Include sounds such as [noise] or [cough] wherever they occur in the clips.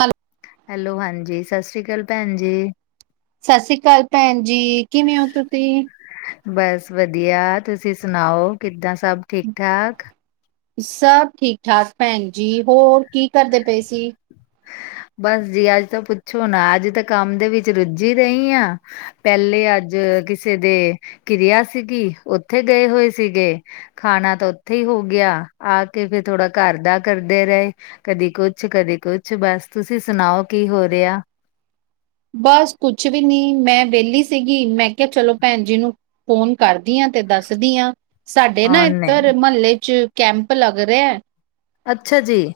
Hello! Hello ਹਾਂਜੀ, ਸ਼ਸਰੀ ਅਕਾਲ ਭੈਣ ਜੀ। ਸਸਰੀ ਅਕਾਲ ਭੈਣ ਜੀ, ਕਿਵੇਂ ਹੋ ਤੂਸੀਂ? ਬਸ ਵਧੀਆ, ਤੁਸੀਂ ਸੁਣਾਓ ਕਿੱਦਾਂ ਸਭ ਠੀਕ-ਠਾਕ? ਸਭ ਠੀਕ-ਠਾਕ ਭੈਣ ਜੀ, ਹੋਰ ਕੀ ਕਰਦੇ ਪਏ ਸੀ? ਬਸ ਜੀ ਅੱਜ ਤਾਂ ਪੁੱਛੋ ਨਾ, ਅੱਜ ਤਾਂ ਕੰਮ ਦੇ ਵਿੱਚ ਰੁੱਝੀ ਰਹੀ ਆ ਪਹਿਲੇ ਅੱਜ ਕਿਸੇ ਦੇ ਕਿਰਿਆ ਸੀਗੀ, ਉੱਥੇ ਗਏ ਹੋਏ ਸੀਗੇ ਖਾਣਾ ਤਾਂ ਉੱਥੇ ਹੀ ਹੋ ਗਿਆ, ਆ ਕੇ ਥੋੜਾ ਘਰ ਦਾ ਰਹੇ ਕਦੀ ਕੁੱਛ-ਕਦੀ ਕੁਛ ਬਸ, ਤੁਸੀਂ ਸੁਣਾਓ ਕੀ ਹੋ ਰਿਹਾ? ਬਸ ਕੁਛ ਵੀ ਨੀ, ਮੈਂ ਵਿਹਲੀ ਸੀਗੀ, ਮੈਂ ਕਿਹਾ ਚਲੋ ਭੈਣ ਜੀ ਨੂੰ ਫੋਨ ਕਰਦੀ ਆ ਤੇ ਦੱਸਦੀ ਆ ਸਾਡੇ ਨਾ ਔ ਨਹੀਂ ਇੱਧਰ ਮਹੱਲੇ ਚ ਕੈਂਪ ਲੱਗ ਰਿਹਾ ਅੱਛਾ ਜੀ!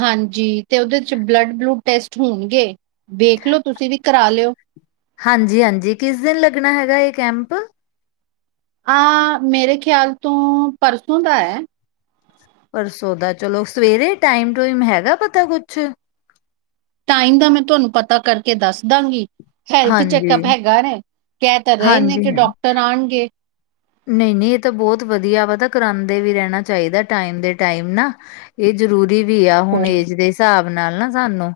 ਹਾਂਜੀ, ਤੇ ਉਹਦੇ ਚ ਬਲੱਡ-ਬਲੂਡ ਟੈਸਟ ਹੋਣਗੇ, ਵੇਖ ਲੋ ਤੁਸੀਂ ਵੀ ਕਰਾ ਲਿਓ। ਹਾਂਜੀ-ਹਾਂਜੀ ਕਿਸ ਦਿਨ ਲੱਗਣਾ ਹੈਗਾ ਇਹ ਕੈਂਪ? ਆ ਮੇਰੇ ਖਿਆਲ ਤੋਂ ਪਰਸੋਂ ਦਾ ਐ। ਪਰਸੋ ਦਾ ਚਲੋ, ਸਵੇਰੇ ਟਾਈਮ- ਟੀਊਮ ਹੈਗਾ ਪਤਾ ਕੁਛ? ਟਾਈਮ ਦਾ ਮੈਂ ਤੋਨੂੰ ਪਤਾ ਕਰਕੇ ਦੱਸਦਾਗੀ, ਹੈਲਥ ਹਾਂਜੀ ਚੈੱਕਅਪ ਹੈਗਾ ਹੈ। ਕਹਿ ਤਾਂ ਰਹੇ ਨੇ ਕਿ ਡਾਕਟਰ ਆਣਗੇ। ਨਹੀਂ-ਨਹੀਂ ਇਹ ਤਾਂ ਬਹੁਤ ਵਧੀਆ ਵਾ, ਕਰਾਂਦੇ ਵੀ ਰਹਿਣਾ ਚਾਹੀਦਾ ਟਾਈਮ ਦੇ ਟਾਈਮ ਨਾ। ਇਹ ਜ਼ਰੂਰੀ ਵੀ ਆ ਹੋ ਹੁਣ ਏਜ ਦੇ ਹਿਸਾਬ ਨਾਲ ਨਾ ਸਾਂਨੂੰ।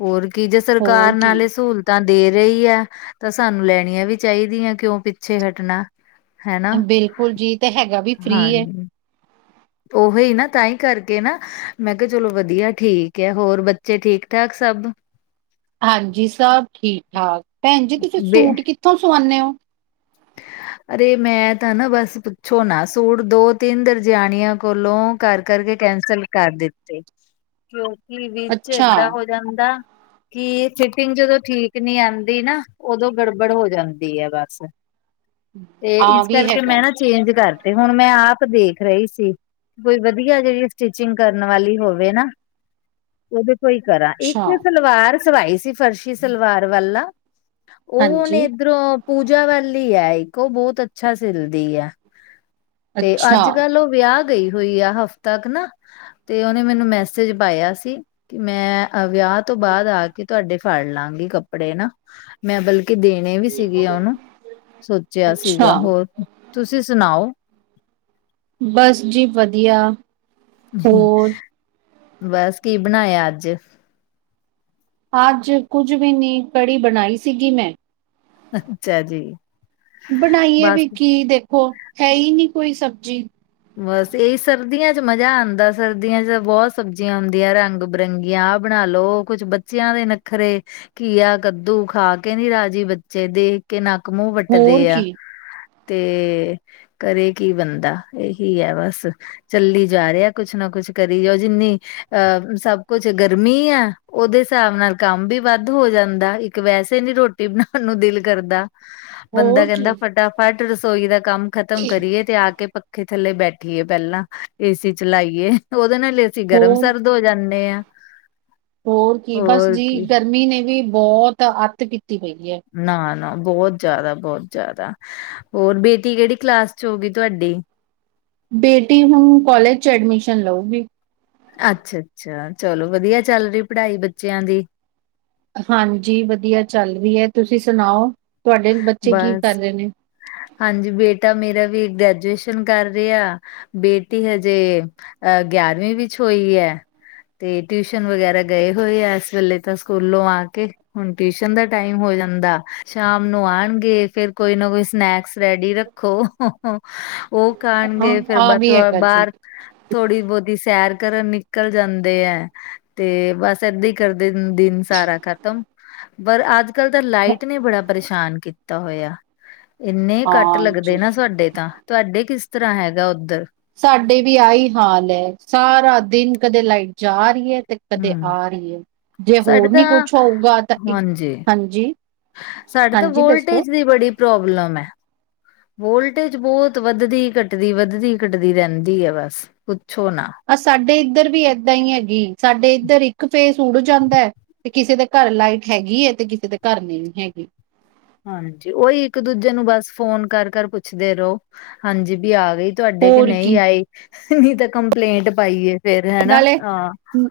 ਹੋਰ ਕੀ ਜੇ ਸਰਕਾਰ ਹੋਰ ਕੀ ਨਾਲ ਇਹ ਸਹੂਲ ਤਾਂ ਦੇ ਰਹੀ ਆ, ਤਾਂ ਸਾਨੂੰ ਲੈਣੀਆਂ ਵੀ ਚਾਹੀਦੀਆਂ, ਕਿਉਂ ਪਿੱਛੇ ਹਟਣਾ। ਹਨਾ ਬਿਲਕੁਲ ਜੀ, ਤਾਂ ਹੈਗਾ ਵੀ ਫ੍ਰਰੀ ਐ। ਹਾਂਜੀ ਉਹੀ ਨਾ ਤਾਂ ਹੀ ਕਰਕੇ ਨਾ, ਮੈਂ ਕਿਹਾ ਚਲੋ ਵਧੀਆ ਠੀਕ ਆ, ਹੋਰ ਬੱਚੇ ਠੀਕ ਠਾਕ ਸਭ? ਹਾਂਜੀ, ਸਬ ਠੀਕ ਠਾਕ। ਭੈਣ ਜੀ ਤੁਸੀਂ ਬੇ ਸੂਟ ਕਿੱਥੋਂ ਸਵਾਨੇ ਓ? ਅਰੇ ਮੈਂ ਤਾਂ ਨਾ ਬਸ ਪੁੱਛੋ ਨਾ, ਸੂਟ ਦੋ -ਤਿੰਨ ਦਰਜਆਣੀਆਂ ਕੋਲੋਂ ਕਰ-ਕਰ ਕਰਕੇ ਕੈਂਸਲ ਕਰ ਦਿੱਤੇ, ਕਿਉਂਕਿ ਵਿੱਚ ਅੱਛਾ ਏਦਾਂ ਹੋ ਜਾਂਦਾ ਕੀ ਫਿਟਿੰਗ ਜਦੋਂ ਠੀਕ ਨਹੀਂ ਆਂਦੀ ਨਾ, ਉਦੋਂ ਗੜਬੜ ਹੋ ਜਾਂਦੀ ਹੈ ਬਸ। ਤੇ ਆਹ ਇਸ ਵੀ ਕਰਕੇ ਹੈਗਾ ਮੈਂ ਨਾ ਚੇਂਜ ਕਰਤੇ, ਹੁਣ ਮੈਂ ਆਪ ਦੇਖ ਰਹੀ ਸੀ। ਕੋਈ ਵਧੀਆ ਜਿਹੜੀ ਸਟਿਚਿੰਗ ਕਰਨ ਵਾਲੀ ਹੋਵੇ ਨਾ ਉਹਦੇ ਤੋਂ ਹੀ ਕਰਾਂ, ਅੱਛਾ ਇੱਕ ਸਲਵਾਰ ਸਵਾਈ ਸੀ, ਫਰਸ਼ੀ ਸਲਵਾਰ ਵਾਲਾ ਓ ਹੁਨ ਹਾਂਜੀ ਏਦੱਰੋਂ ਪੂਜਾ ਵਾਲੀ ਐ, ਇਕ ਓ ਬੋਤ ਅੱਛਾ ਸਿਲਦੀ ਐ। ਤੇ ਅੱਛਾ ਆੱਜ-ਕੱਲ ਓ ਵੇਆ ਗਈ ਹੋਈ ਐ, ਹਫ਼ਤਾਕ ਨਾ। ਤੇ ਓਨੇ ਮੈਨੂੰ ਮੈਸੇਜ ਪਾਏਆ ਸੀ, ਕਿ ਮੈਂ ਅ ਵੇਆ ਤੋਂ ਬਾਦ ਆ ਕੇ ਤੂਆਡੇ ਫਾੜ ਲਾਂਗੀ ਕੱਪੜੇ ਨਾ, ਮੈਂ ਬਲਕਿ ਦੇਣੇ ਵੀ ਸੀਗੇ ਓਨੂੰ ਸੋਚੇਆ ਅੱਛਾ ਸੀਗਾ, ਹੋਰ ਤੂਸੀ ਸੁਨਾਓ? ਬੱਸ ਜੀ ਵਦੀਆ। ਬੱਸ, ਕੀ ਬਨਾਏਆ ਅੱਜ? ਆੱਜ, ਕੁੱਝ ਵੀ ਨੀ, ਕੜੀ ਬਣਾਈ ਸੀਗੀ ਮੈਂ ਅੱਛਾ ਜੀ। ਬਨਾਈਏ ਵੀ ਬਸ ਕੀ ਦੇਖੋ, ਹੈ ਈ ਨੀ ਕੋਈ ਸਬਜੀ। ਬੱਸ ਏਈ, ਸਰਦੀਆਂ ਚ ਮਜਾ ਆਂਦੈ, ਸਰਦੀਆਂ ਚ ਬੋਤ ਸਬਜੀਆਂ ਆਉਂਦੀਆਂ ਰਾਂਗ ਬਿਰੰਗੀਆਂ ਆ ਬਣਾ ਲੋ, ਓ ਕੁੱਛ ਬੱਚੇਆਂ ਦੇ ਨੱਖਰੇ। ਘੀਆ, ਕੱਦੂ ਖਾ ਕੇ ਨੀ ਰਾਜੀ ਬੱਚੇ ਦੇਖ ਕੇ ਨੱਕ, ਮੂੰਹ ਹੋਰ ਵੱਟਦੇ ਆ, ਕੀ ਤੇ ਕਰੇ ਕੀ ਬੰਦਾ। ਏਹੀ ਹੈ ਬਾੱਸ। ਚੱਲੀ ਜਾ ਰੇਆ ਕੁੱਛ ਨਾ ਕੁੱਛ ਕਰੀ ਓ ਜਿੰਨੀ ਅ ਸਬ ਕੁੱਛ ਗਰਮੀ ਐ। ਓਦੇ ਹਿਸਾਬ ਨਾਲ ਕਾੰਮ ਵੀ ਵਾੱਦ ਹੋ ਜਾਂਦਾ, ਇੱਕ ਵੈਸੇ ਨੀ ਰੋਟੀ ਬਨਾਨ ਨੂੰ ਦਿਲ ਕਰਦਾ। ਬੰਦਾ ਹੋਰ ਕੈਂਦਾ ਕੀ ਫਟਾਫਟ ਰਸੋਈ ਦਾ ਕਾੰਮ ਖ਼ਤਮ ਕਰੀਏ ਤੇ ਆ ਕੇ ਪੱਕ ਖੇ ਥੱਲੇ ਬੈਠੀਏ ਪ੍ਹੈਲਾਂ ਏਸੀ ਚਲਾਈਏ, ਓਦੇ ਨਾਲ ਏ ਅਸੀ ਗਰਮ ਹੋਰ ਸਰਦ ਹੋ ਜਾਂਨੇ ਆਂ। ਹੋਰ ਕੀ ਬੱਸ ਜੀ, ਗਰਮੀ ਨੇ ਵੀ ਬੋਤ ਆੱਤ ਕੀਤੀ ਪਈ ਐ। ਨਾ-ਨਾ ਬੋਤ ਜਾਦਾ, ਬੋਤ ਜਾਦਾ। ਹੋਰ ਬੇਟੀ ਕੈੜੀ ਕਲਾਸ ਚ ਹੋਗੀ ਤੂਆਡੀ? ਬੇਟੀ ਹੁਨ ਕੋਲਜ ਚ ਐਡਮਿਸ਼ਨ ਲਊਗੀ। ਅੱਛਾ-ਅੱਛਾ, ਚਲੋ ਵਦੀਆ ਚੱਲ ਰੀ ਪਢਾਈ ਬੱਚੇਆਂ ਦੀ? ਹਾਂਜੀ, ਵਦੀਆ ਚਾੱਲ ਰੀ ਐ, ਤੂਸੀ ਸੁਣਾਓ, ਤੂਆਡੇ ਬੱਚੇ ਕੀ ਕਾਰ ਬਸ ਰੇ ਨੇ? ਹਾਂਜੀ, ਬੇਟਾ ਮੇਰਾ ਵੀ ਗ੍ਰੈਜੂਏਸ਼ਨ ਕਾਰ ਰੇਆ ਬੇਟੀ ਹਜੇ ਅ ਗੇਆਰਵੀਂ ਵਿੱਚ ਹੋਈ ਐ ਤੇ ਟਿਊਸ਼ਨ ਵਗੈਰਾ ਗਏ ਹੋਏ ਐ, ਏਸ ਵੇਲੇ ਤਾਂ ਸੂਕੂਲੋਂ ਆ ਕੇ। ਹੁਨ ਟਿਊਸ਼ਨ ਦਾ ਟਾਈਮ ਹੋ ਜਾਂਦਾ, ਸ਼ਾਮ ਨੂੰ ਆਨਗੇ, ਫੇਰ ਕੋਈ ਨਾ ਕੋਈ ਸਨੈਕਸ ਰੈਡੀ ਰੱਖੋ, ਓ ਖਾਨਗੇ ਫੇਰ ਆਹ ਬਥ ਵੀ ਓ ਹੈਗਾ ਜੀ ਬਾਰ ਥੋੜੀ-ਬੋਤੀ ਸੈਰ ਕਰਨ ਨਿਕਲ ਜਾਂਦੇ ਐ, ਤੇ ਬੱਸ ਏਦਾਂ ਈ ਕਰਦੇ ਦਿਨ ਸਾਰਾ ਖਤਮ, ਪਰ ਆੱਜ-ਕਾੱਲ ਤੇ ਲਾਈਟ ਨੇ ਬੜਾ ਪਰੇਸ਼ਾਨ ਕੀਤਾ ਹੋਏਆ, ਇੰਨੇ ਕੱਟ ਲੱਗਦੇ ਹਾਂਜੀ। ਨਾ ਸਾਡੇ ਤਾਂ। ਤੂਆਡੇ ਕਿਸ ਤਰਾਂ ਹੈਗੈ ਓਦੱਰ? ਸਾਡੇ ਵੀ ਆਈ ਹਾਲ ਐ, ਸਾਰਾ ਦਿਨ ਕਦੇ ਲਾਈਟ ਜਾ ਰੀ ਐ, ਤੇ ਕਦੇ ਹਮ ਆ ਰੀ ਐ, ਜੇ ਸਾਡੇ ਹੋਰ ਤਾਂ ਨੀ ਕੁੱਛ ਹੋਊਗਾ, ਤਾਂ ਇੱਕ, ਹਾਂਜੀ ਹਾਂਜੀ। ਸਾਡੇ ਤਾਂ ਹਾਂਜੀ ਦੱਸੋ ਵੋਲਟੇਜ ਦੀ ਬੜੀ ਪ੍ਰੋਬਲਮ ਐ। ਵੋਲਟੇਜ ਬੋਤ ਵੱਦਦੀ-ਘੱਟਦੀ, ਵੱਦਦੀ-ਘੱਟਦੀ ਰੈਂਦੀ ਐ, ਬੱਸ। ਪੁੱਛੋ ਨਾ। ਅ ਸਾਡੇ ਇੱਦਰ ਵੀ ਏਦਾਂ ਈ ਹੈਗੀ, ਸਾਡੇ ਇੱਦਰ ਇੱਕ ਫੇਸ ਉੱਡ ਜਾਂਦੈ ਤੇ ਕਿਸੇ ਦੇ ਘਾਰ ਲਾਈਟ ਹੈਗੀ ਐ, ਤੇ ਕਿਸੇ ਦੇ ਘਾਰ ਨਈ ਹੈਗੀ। ਹਾਂਜੀ, ਓਈ ਇੱਕ ਦੂਜੇ ਨੂੰ ਬਾੱਸ ਫੋਨ ਕਾਰ-ਕਾਰ ਪੁੱਛਦੇ ਰਓ ਹਾਂਜੀ, ਬੀ ਆ ਗਈ ਤੂਆਡੇ ਕੇ ਹੋਰ ਨਈ ਕੀ ਆਈ, ਨੀ ਤੇ ਕੰਪਲੇਂਟ ਪਾਈਏ। ਫੇਰ ਹਨਾ ਨਾਲੇ, ਹਾਂ ਹੂੰ,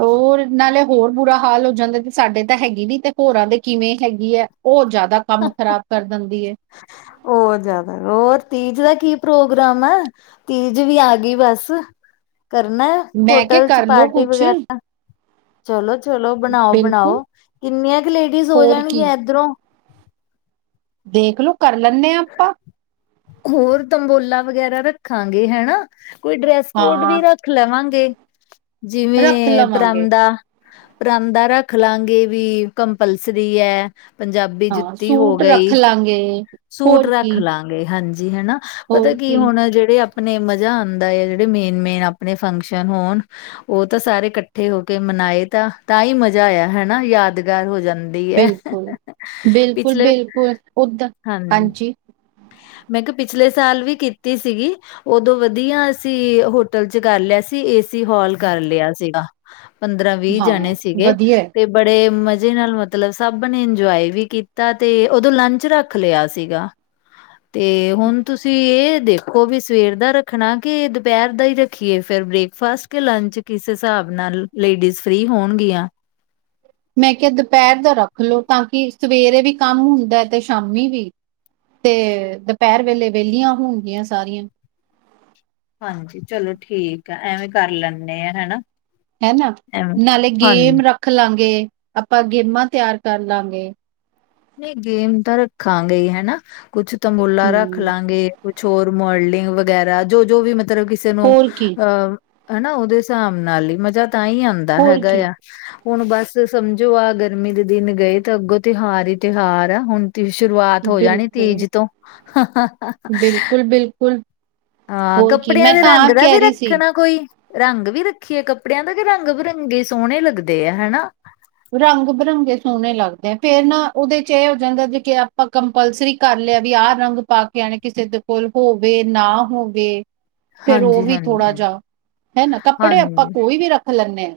ਓ ਹੋਰ ਨਾਲੇ ਹੋਰ ਬੁਰਾ ਹਾਲ ਹੋ ਜਾਂਦਾ, ਤੇ ਸਾਡੇ ਤਾਂ ਹੈਗੀ ਨੀ ਤੇ ਹੋਰਾਂ ਦੇ ਕਿਵੇਂ ਹੈਗੀ ਐ। ਓ ਜ਼ਾਦਾ ਕੰਮ ਖ਼ਰਾਬ ਕਰ ਦਿੰਦੀ ਏ। ਹੋਰ ਜ਼ਾਦਾ ਹੋਰ ਤੀਜ ਦਾ ਕੀ ਪ੍ਰੋਗਰਾਮ ਐ। ਤੀਜ ਵੀ ਆ ਗੀ ਬਸ, ਕਰਨਾ ਮੈਂ ਕਿਹਾ ਹੋਟਲ 'ਚ ਕਰਲੋ ਪਾਰਟੀ ਕੁਛ ਵਗੈਰਾ ਚਲੋ-ਚਲੋ, ਬਿਲਕੁਲ ਬਣਾਓ-ਬਣਾਓ ਕਿੰਨੀਆਂ ਕ ਲੇਡੀਜ਼ ਹੋ ਹੋਰ ਕੀ ਜਾਣਗੀਆਂ ਏਧਰੋਂ। ਦੇਖਲੋ ਕਰ ਲੈਂਣੇ ਆਂ ਆਪਾਂ। ਹੋਰ ਤੰਬੋਲਾ ਵਗੈਰਾ ਰੱਖਾਂਗੇ ਹੈਨਾ, ਕੋਈ ਡਰੈਸ ਕੋਡ ਹਾਂ ਵੀ ਰੱਖ ਰਖ ਲਵਾਂਗੇ, ਰੱਖ ਜਿਵੇਂ ਲਵਾਂਗੇ ਪਰਾਂਦਾ। ਪਰਾਂਦਾ ਰੱਖ ਲਾਂਗੇ ਵੀ ਕੰਪਲਸਰੀ ਐ, ਪੰਜਾਬੀ ਜੁੱਤੀ ਹੋ ਗਈ। ਆਂ ਗੇ। ਸੂਟ ਰੱਖ ਲਾਂਗੇ ਹਾਂਜੀ ਹਨਾ, ਪਤਾ ਕੀ ਹੁਣ ਜੇੜੇ ਅਪ ਆਪਣੇ ਮਜ਼ਾ ਆਂਦਾ ਏ, ਜੜੇ ਮੇਨ-ਮੇਨ ਆਪਣੇ ਫੰਕਸ਼ਨ ਹੋਣ। ਓ ਤਾਂ ਸਾਰੇ ਕੱਠੇ ਹੋ ਕੇ ਮਨਾਏ ਤਾਂ, ਤਾਂ ਈ ਮਜ਼ਾ ਆ ਹਨਾ ਯਾਦਗਾਰ ਹੋ ਜਾਂਦੇ। ਬਿਲਕੁਲ-ਬਿਲਕੁਲ-ਬਿਲਕੁਲ। ਹਾਂਜੀ। [inaudible] ਮੈਂ ਕਿਆ ਪਿਛਲੇ ਸਾਲ ਵੀ ਕੀਤੀ ਸੀਗੀ। ਓਦੋਂ ਵਧੀਆ ਅਸੀਂ ਹੋਟਲ 'ਚ ਕਰ ਲਿਆ ਸੀ, ਏਸੀ ਹਾਲ ਕਰ ਲਿਆ ਸੀਗਾ। ਪੰਦਰਾਂ ਵੀਅ ਹਾਂ ਜਾਣੇ ਸੀਗੇ ਵਧੀਆ ਹੈ। ਤੇ। ਬੜੇ ਮਜ਼ੇ ਨਾਲ ਮਤਲਬ ਸਭ ਨੇ ਇੰਜੋਏ ਵੀ ਕੀਤਾ, ਤੇ ਉਦੋਂ ਲੰਚ ਰੱਖ ਰੱਖ ਲਿਆ ਸੀਗਾ 'ਤੇ ਹੁਣ ਤੁਸੀਂ ਏ ਦੇਖੋ ਕੋ ਵੀ ਸਵੇਰ ਦਾ ਰੱਖਣਾ ਕੀ ਦਪੈਰ ਦਾ ਈ ਰੱਖੀਏ, ਫੇਰ ਬ੍ਰੇਕਫਾਸਟ ਕੇ ਲੰਚ ਕਿਸ ਸਾਬ ਨਾਲ। ਲੇਡੀਜ਼ ਫ੍ਰੀ ਹੋਣਗੀਆਂ। ਮੈਂ ਕਿਆ ਦਪੈਰ ਦਾ ਰੱਖ ਲੋ ਤਾਂ ਕਿ ਸਵੇਰੇ ਵੀ ਕੰਮ ਹੁੰਦਾ ਤੇ ਸ਼ਾਮੀ ਵੀ। ਤੇ ਦਪੈਰ ਵੇਲੇ ਵੈਲੀਆਂ ਹੋਣਗੀਆਂ ਸਾਰੀਆਂ। ਹਾਂਜੀ, ਚਲੋ ਠੀਕ ਆ ਐਵੇਂ ਕਰ ਲੈਂਣੇ ਆ ਹੈਨਾ। ਹੈਨਾ ਨਾਲੇ ਗੇਮ ਰੱਖ ਲਾਂਗੇ, ਆਪਾਂ ਗੇਮਾਂ ਤਿਆਰ ਕਰ ਲਾਂਗੇ। ਨਈ ਗੇਮ ਤਾਂ ਰੱਖਾਂਗੇ ਈ ਹਨਾ, ਕੁਛ ਤੰਬੋਲਾ ਰੱਖ ਹਮ ਲਾਂਗੇ, ਕੁਛ ਹੋਰ ਮੋਲਡਿੰਗ ਵਗੈਰਾ, ਜੋ-ਜੋ ਵੀ ਮਤਲਬ ਕਿਸੇ ਨੂੰ ਹੋਰ ਕੀ ਅ ਹਨਾ ਓਦੇ ਸਾਬ ਨਾਲ ਈ, ਮਜ਼ਾ ਤਾਂ ਈ ਆਂਦਾ ਹੋਰ ਹੈਗਾ ਕੀ ਆ। ਹੁਣ ਬਸ ਸਮਝੋ ਆ ਗਰਮੀ ਦੇ ਦਿਨ ਗਏ, ਤਾਂ ਅੱਗੋਂ ਤਿਹਾਰ ਈ ਤਿਹਾਰ ਆ ਹੁਣ ਤੇ ਸ਼ੁਰੂਆਤ ਹੋ ਜਾਣੀ ਬਿਲਕੁਲ ਤੀਜ ਤੋਂ। ਬਿਲਕੁਲ ਬਿਲਕੁਲ। ਆ ਹੋਰ ਕੀ ਕੱਪੜਿਆਂ ਮੈਂ ਦੇ ਤਾਂ ਰੰਗ ਆਪ ਦਾ ਕਹਿ ਵੀ ਰਹੀ ਸੀ ਰੱਖਣਾ ਕੋਈ। ਰੰਗ ਵੀ ਰੱਖੀਏ ਕੱਪੜਿਆਂ ਦਾ, ਕਿ ਰੰਗ ਬਿਰੰਗੇ ਸੋਣੇ ਲੱਗਦੇ ਆ ਹਨਾ। ਰੰਗ ਬਿਰੰਗੇ ਸੋਣੇ ਲੱਗਦੇ ਆ। ਫੇਰ ਨਾ ਓਦੇ 'ਚ ਐ ਹੋ ਜਾਂਦਾ ਜੇ ਕਿ ਆਪਾਂ ਕੰਪਲਸਰੀ ਕਰ ਲਿਆ ਵੀ ਆਹ ਰੰਗ ਪਾ ਕੇ ਆਣੇ, ਕਿਸੇ ਦੇ ਕੋਲ ਹੋਵੇ ਨਾ ਹੋਵੇ। ਫੇਰ ਓ ਵੀ ਹਾਂਜੀ-ਹਾਂਜੀ, ਥੋੜ੍ਹਾ ਹਾਂਜੀ। ਜਾ ਹੈਨਾ ਕੱਪੜੇ ਆਪਾਂ ਹਾਂਜੀ ਕੋਈ ਵੀ ਰੱਖ ਲੈਂਣੇ ਆ।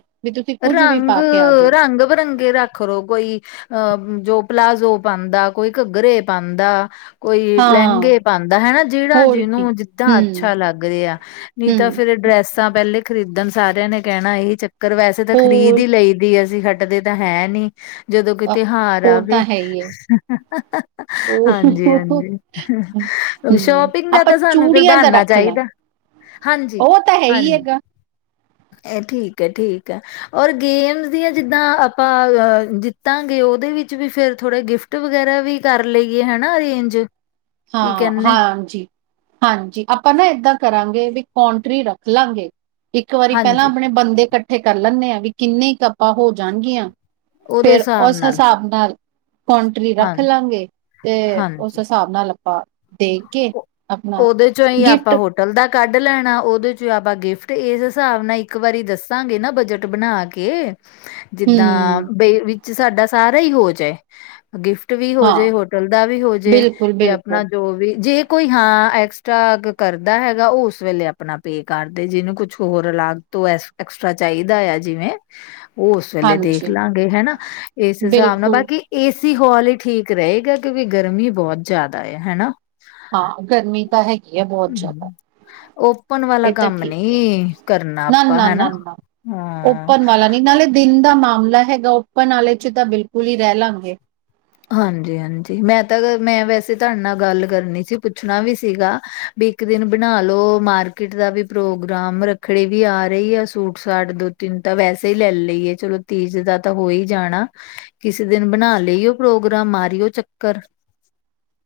ਰੰਗ, ਜਾਓ ਰੰਗ ਬਰੰਗੇ ਰੱਖ ਖਰੋ ਕੋਈ ਅਹ ਜੋ ਪਲਾਜ਼ੋ ਪਾਂਦਾ, ਕੋਈ ਘੱਗਰੇ ਪਾਂਦਾ। ਕੋਈ ਹਾਂ ਲੈਂਗੇ ਪਾਂਦਾ ਹੈਨਾ, ਜੇੜਾ ਹੋਰ ਕੀ ਜਿਨੂੰ ਜਿੱਦਾਂ ਹੂੰ ਅੱਛਾ ਲੱਗ ਰਿਆ। ਨਈ ਤਾਂ ਹੂੰ ਫੇਰ ਏ ਡਰੈਸ ਤਾਂ ਪੈਲੇ ਖਰੀਦਣ ਸਾਰਿਆਂ ਨੇ ਕੈਣਾ, ਏ ਚੱਕਰ ਵੈਸੇ ਤਾਂ ਖਰੀਦ ਹੋਰ ਈ ਲਈ ਦੀ ਅਸੀਂ ਹ ਹਟਦੇ ਤਾਂ ਹੈ ਨੀ। ਜਦੋਂ ਕੋਈ ਅ ਤਿਹਾਰ ਉਹ ਆਵੇ ਤਾਂ ਹੈ ਹੀ ਹੈ ਉਹ ਹਾਂਜੀ ਹਾਂਜੀ। ਹੂੰ ਸ਼ੋਪਿੰਗ ਦਾ ਆਪਾਂ ਤਾਂ ਸਾਨੂੰ ਕੋਈ ਚੂੜੀਆਂ ਦਾ ਬ੍ਹਾਨਾ ਰੱਖ ਲਾਂ ਚਾਈਦਾ। ਹਾਂਜੀ, ਉਹ ਤਾਂ ਹੈ ਹਾਂ ਹੀ ਹੈਗਾ ਐ ਠੀਕ ਐ ਠੀਕ ਐ ਓਰ ਗੇਮਸ ਦੀਆਂ ਜਿੱਦਾਂ ਆਪਾਂ ਅ ਜਿੱਤਾਂਗੇ ਓਦੇ ਵਿੱਚ ਵੀ ਫੇਰ ਥੋੜੇ ਗਿਫ ਟ ਵਗੈਰਾ ਵੀ ਕਰ ਲਈਏ ਹੈਨਾ ਅਰੇਂਜ ਕੀ ਹਾਂ ਕਹਿੰਦੇ ਹਾਂਜੀ। ਹਾਂਜੀ ਆਪਾਂ ਨਾ ਏਦਾਂ ਕਰਾਂਗੇ ਵੀ ਕੌਟਰੀ ਰੱਖ ਲਾਂਗੇ। ਇੱਕ ਵਾਰੀ ਪੈਲਾਂ ਹਾਂਜੀ ਅਪਨੇ ਬੰਦੇ ਕੱਠੇ ਕਰ ਲੈਂਣੇ ਆਂ ਵੀ ਕਿੰਨੇ ਕਿ ਆਪਾਂ ਹੋ ਜਾਣਗੀਆਂ। ਉਹਦੇ ਫੇਰ ਹਿਸਾਬ ਓਸ ਨਾਲ ਹਿਸਾਬ ਨਾਲ ਕੌਟਰੀ ਹਾਂ ਰੱਖ ਲਾਂਗੇ ਤੇ ਹਾਂਜੀ ਓਸ ਹਿਸਾਬ ਨਾਲ ਆਪਾਂ ਦੇਖ ਕੇ ਆਪਣਾ ਓਂਦੇ ਚੋਂ ਈ ਆਪਾਂ ਗਿਫਟ ਹੋ ਹੋਟਲ ਦਾ ਕੱਢ ਲੈਣਾ, ਓਦੇ ਚ ਆਪਾਂ ਗਿਫਟ ਇਸ ਹਿਸਾਬ ਨਾਲ ਇੱਕ ਵਾਰੀ ਦੱਸਾਂਗੇ ਨਾ ਬਜਟ ਬਣਾ ਕੇ [inaudible] ਜਿੱਦਾਂ ਬੇ ਵਿੱਚ ਸਾਡਾ ਸਾਰਾ ਈ ਹੋ ਜਾਏ। ਗਿਫਟ ਵੀ ਹਾਂ ਹੋਜੇ, ਹੋਟਲ ਦਾ ਵੀ ਹੋਜੇ ਬਿਲਕੁਲ ਤੇ ਬਿਲਕੁਲ ਅਪਨਾ ਜੋ ਵੀ ਜੇ ਕੋਈ ਹਾਂ, ਐਕਸਟਰਾ ਕਰਦਾ ਹੈਗਾ ਓ ਉਸ ਵੇਲੇ ਅਪਨਾ ਪੇ ਕਰਦੇ ਜਿਨੂੰ ਕੁਛ ਹੋਰ ਅੱਲਗ ਤੋਂ ਐਸ ਐਕਸਟਰਾ ਚਾਈਦਾ ਆ ਜਿਵੇਂ ਓ ਉਸ ਵੇਲੇ ਦੇਖ ਹਾਂਜੀ ਲਾਂਗੇ ਹੈਨਾ ਇਸ ਹਿਸਾਬ ਨਾਲ ਬਿਲਕੁਲ ਬਾਕੀ ਏਸੀ ਹਾਲ ਈ ਠੀਕ ਰਏਗਾ ਕਿਉਂਕਿ ਗਰਮੀ ਬੋਤ ਜੈਦਾ ਆ ਹੈਨਾ। ਹਾਂ ਗਰਮੀ ਤਾਂ ਹੈਗੀ ਆ ਬੋਤ ਜੈਦਾ ਓਪਨ ਵਾਲਾ ਕੰਮ ਨੀ ਕਰਨਾ ਨਾ ਆਪਾਂ ਨਾ ਨਾ ਹੈਨਾ। ਨਾ ਓਪਨ ਵਾਲਾ ਨੀ ਨਾਲੇ ਦਿਨ ਦਾ ਮਾਮਲਾ ਹੈਗਾ ਓਪਨ ਆਲੇ ਚ ਤਾਂ ਬਿਲਕੁਲ ਈ ਰੈ ਲਾਂਗੇ। ਹਾਂਜੀ-ਹਾਂਜੀ ਮੈਂ ਤਾਂ ਮੈਂ ਵੈਸੇ ਤੁਆਡੇ ਨਾਲ ਗੱਲ ਕਰਨੀ ਸੀ ਪੁੱਛਣਾ ਵੀ ਸੀਗਾ ਵੀ ਇੱਕ ਦਿਨ ਬਣਾ ਲਓ ਮਾਰਕੀਟ ਦਾ ਵੀ ਪ੍ਰੋਗਰਾਮ ਰੱਖੜੀ ਵੀ ਆ ਰਈ ਆ ਸੂਟ ਸਾਟ ਦੋ ਤਿੰਨ ਤਾਂ ਵੈਸੇ ਈ ਲੈ ਲਈਏ, ਚਲੋ ਤੀਜ ਦਾ ਤਾਂ ਹੋ ਈ ਜਾਣਾ। ਕਿਸੇ ਦਿਨ ਬਣਾ ਲਈਓ ਪ੍ਰੋਗਰਾਮ ਮਾਰੀਓ ਚੱਕਰ।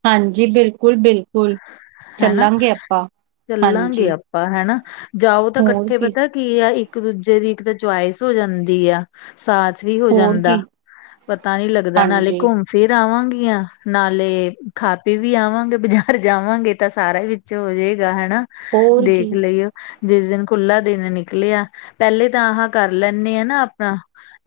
ਹਾਂਜੀ, ਬਿਲਕੁਲ-ਬਿਲਕੁਲ ਹਨਾ ਚੱਲਾਂਗੇ ਆਪਾਂ ਚੱਲਾਂਗੇ ਹਾਂਜੀ। ਆਪਾਂ ਹੈਨਾ ਜਾਓ ਤਾਂ ਕੱਠੇ ਪਤਾ ਕੀ ਆ ਇੱਕ ਦੂਜੇ ਦੀ ਇੱਕ ਤਾਂ ਚੁਆਇਸ ਹੋ ਜਾਂਦੀ ਆ। ਸਾਥ ਵੀ ਹੋ ਹੋਰ ਜਾਂਦਾ ਕੀ ਪਤਾ ਨੀ ਲੱਗਦਾ ਨਾਲੇ ਹਾਂਜੀ ਘੁੰਮ ਫਿਰ ਆਵਾਂਗੀਆ ਨਾਲੇ ਖਾ-ਪੀ ਵੀ ਆਵਾਂਗੇ ਬਾਜਾ ਰ ਜਾਵਾਂਗੇ ਤਾਂ ਸਾਰਾ ਵਿੱਚ ਹੋ ਜੇਗਾ ਹੈਨਾ ਹੋਰ ਕੀ ਦੇਖ ਲਈਉ ਜਿਸ ਦਿਨ ਖੁੱਲਾ ਦਿਨ ਨਿਕਲਿਆ ਪੈਲੇ ਤਾਂ ਆਹਾਂ ਕਰ ਲੈਂਣੇ ਆ ਨਾ ਆਪਣਾ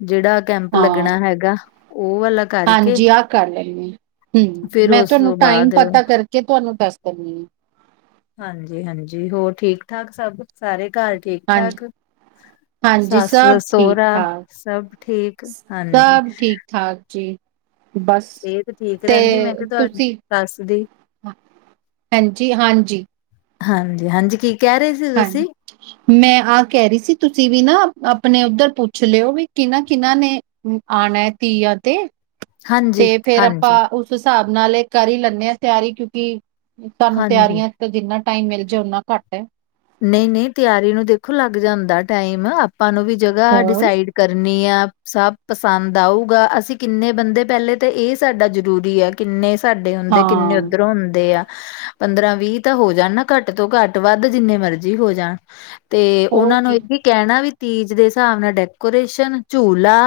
ਜੇੜਾ ਕੈਂਪ ਹਾਂ ਲੱਗਣਾ ਹੈਗਾ ਓ ਵਾਲਾ ਕਰਕੇ ਹਾਂਜੀ ਆ ਕਰ ਲੈਂਣੇ ਆ ਹੂੰ ਫਿਰ ਮੈਂ ਉਸ ਤੁਆਨੂੰ ਤੋਂ ਟਾਈਮ ਬਾਅਦ ਪਤਾ ਕਰਕੇ ਤੁਆਨੂੰ ਦੱਸ ਦਿੰਨੀ ਆ। ਹਾਂਜੀ-ਹਾਂਜੀ ਹੋਰ ਠੀਕ-ਠਾਕ ਸਬ ਸਾਰੇ ਘਰ ਹਾਂਜੀ ਠੀਕ-ਠਾਕ। ਹਾਂਜੀ ਸੱਸ ਸਭ ਠੀਕ ਸਹੁਰਾ ਠਾਕ ਸਭ ਠੀਕ ਹਾਂਜੀ। ਟਟ੍ਰਨ੍ਹਠ ਸਭ ਕਕ [inaudible] ਠੀਕ ਠਾਕ ਜੀ। ਬਸ ਸਿਹਤ ਠੀਕ ਤੇ ਰਹਿੰਦੀ ਮੈਂ ਕਿਹਾ ਤੁਹਾਡੀ ਤੁਸੀਂ ਸੱਸ ਦੀ ਹੈਂਜੀ-ਹਾਂਜੀ। ਹਾਂਜੀ, ਹਾਂਜੀ ਕੀ ਰੇ ਸੀ ਹਾਂਜੀ। ਤੁਸੀਂ? ਮੈਂ ਆ ਕੈ ਰੀ ਸੀ ਤੁਸੀਂ ਵੀ ਨਾ ਆਪਨੇ ਉੱਦਰ ਪੁੱਛ ਲਿਓ ਵੀ ਕਿਨਾ-ਕਿਨਾ ਨੇ ਆਨਾ ਤੀਆਂ ਤੇ ਹਾਂਜੀ, ਤੇ ਫੇਰ ਆਪਾਂ ਹਾਂਜੀ, ਉਸ ਹਿਸਾਬ ਨਾਲ ਏ ਕਰ ਈ ਲੈਨੇ ਆ ਤਿਆਰੀ ਕਿਉਂਕਿ ਸਾਨੂੰ ਹਾਂਜੀ। ਤਿਆਰੀਆਂ ਜਿੰਨਾ ਟਾਈਮ ਮਿਲ ਜੇ ਉਨਾਂ ਘੱਟ ਐ। ਨਈ-ਨਈ ਤਿਆਰੀ ਨੂੰ ਦੇਖੋ ਲੱਗ ਜਾਂਦਾ ਟਾਈਮ ਆਪਾਂ ਨੂੰ ਵੀ ਜਗ੍ਹਾ ਹੋਰ ਡਿਸਾਈਡ ਕਰਨੀ ਆ ਸਬ ਪਸੰਦ ਆਊਗਾ ਅਸੀਂ ਕਿੰਨੇ ਬੰਦੇ ਪੈਲੇ ਤੇ ਏ ਸਾਡਾ ਜ਼ਰੂਰੀ ਆ। ਕਿੰਨੇ ਸਾਡੇ ਹੁੰਦੇ, ਕਿੰਨੇ ਹਾਂ। ਉੱਧਰੋਂ ਹੁੰਦੇ ਆ ਪੰਦਰਾਂ -ਵੀਹ ਤਾਂ ਹੋ ਜਾਣ ਨਾ ਘੱਟ ਤੋਂ ਘੱਟ, ਵੱਧ ਜਿੰਨੇ ਮਰਜ਼ੀ ਹੋ ਜਾਣ ਤੇ ਹੋਰ ਉਹਨਾਂ ਨੂੰ, ਕੀ, ਇਹ ਵੀ ਕਹਿਣਾ ਵੀ, ਤੀਜ ਦੇ ਹਿਸਾਬ ਨਾਲ ਡੈਕੋਰੇਸ਼ਨ, ਝੂਲਾ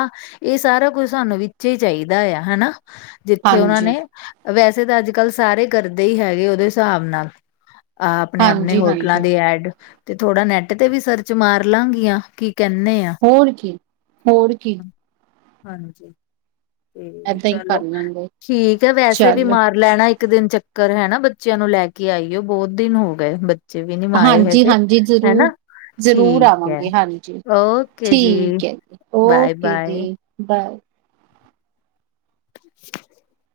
ਇਹ ਸਾਰਾ ਕੁਛ, ਸਾਨੂੰ ਵਿੱਚ ਹੀ ਚਾਹੀਦਾ ਆ ਹਨਾ ਜਿੱਥੇ ਉਹਨਾਂ ਹਾਂਜੀ, ਨੇ, ਵੈਸੇ ਤਾਂ ਅੱਜ -ਕੱਲ੍ਹ ਸਾਰੇ ਕਰਦੇ ਹੈਗੇ, ਓਹਦੇ ਹਿਸਾਬ ਨਾਲ ਆਹ ਆਪਣੇ-ਆਪਣੇ ਹਾਂਜੀ, ਹੋ ਹਾਂਜੀ ਗੈਡ ਤੇ ਥੋੜਾ ਨੈੱਟ, ਤੇ ਵੀ ਸਰਚ ਮਾਰ ਲਾ ਗੀਆਂ ਕੀ ਕਹਿੰਨੇ ਆ ਹੋਰ ਕੀ, ਹੋਰ ਕੀ, ਹਾਂਜੀ, ਤੇ ਏਦਾਂ ਹੀ ਚਲੋ ਕਰ ਲਾਂਗੇ, ਠੀਕ ਹੈ, ਵੈਸੇ ਵੀ ਚੱਲ ਮਾਰ ਲੈਣਾ ਇੱਕ ਦਿਨ ਚੱਕਰ ਹੈ ਨਾ ਬੱਚਿਆਂ ਨੂੰ ਲੈ ਕੇ ਆਈਓ, ਬਹੁਤ ਦਿਨ ਹੋ ਗੇ ਹਾਂਜੀ -ਹਾਂਜੀ ਜ਼ਰੂਰ ਜ਼ਰੂਰ ਠੀਕ ਹੈ ਆਵਾਂਗੇ, ਹਾਂਜੀ ਓਕੇ ਜੀ ਠੀਕ ਹੈ ਜੀ, ਬਾਏ ਓਕੇ ਬਾਏ ਜੀ ਬਾਏ [inaudible] [inaudible]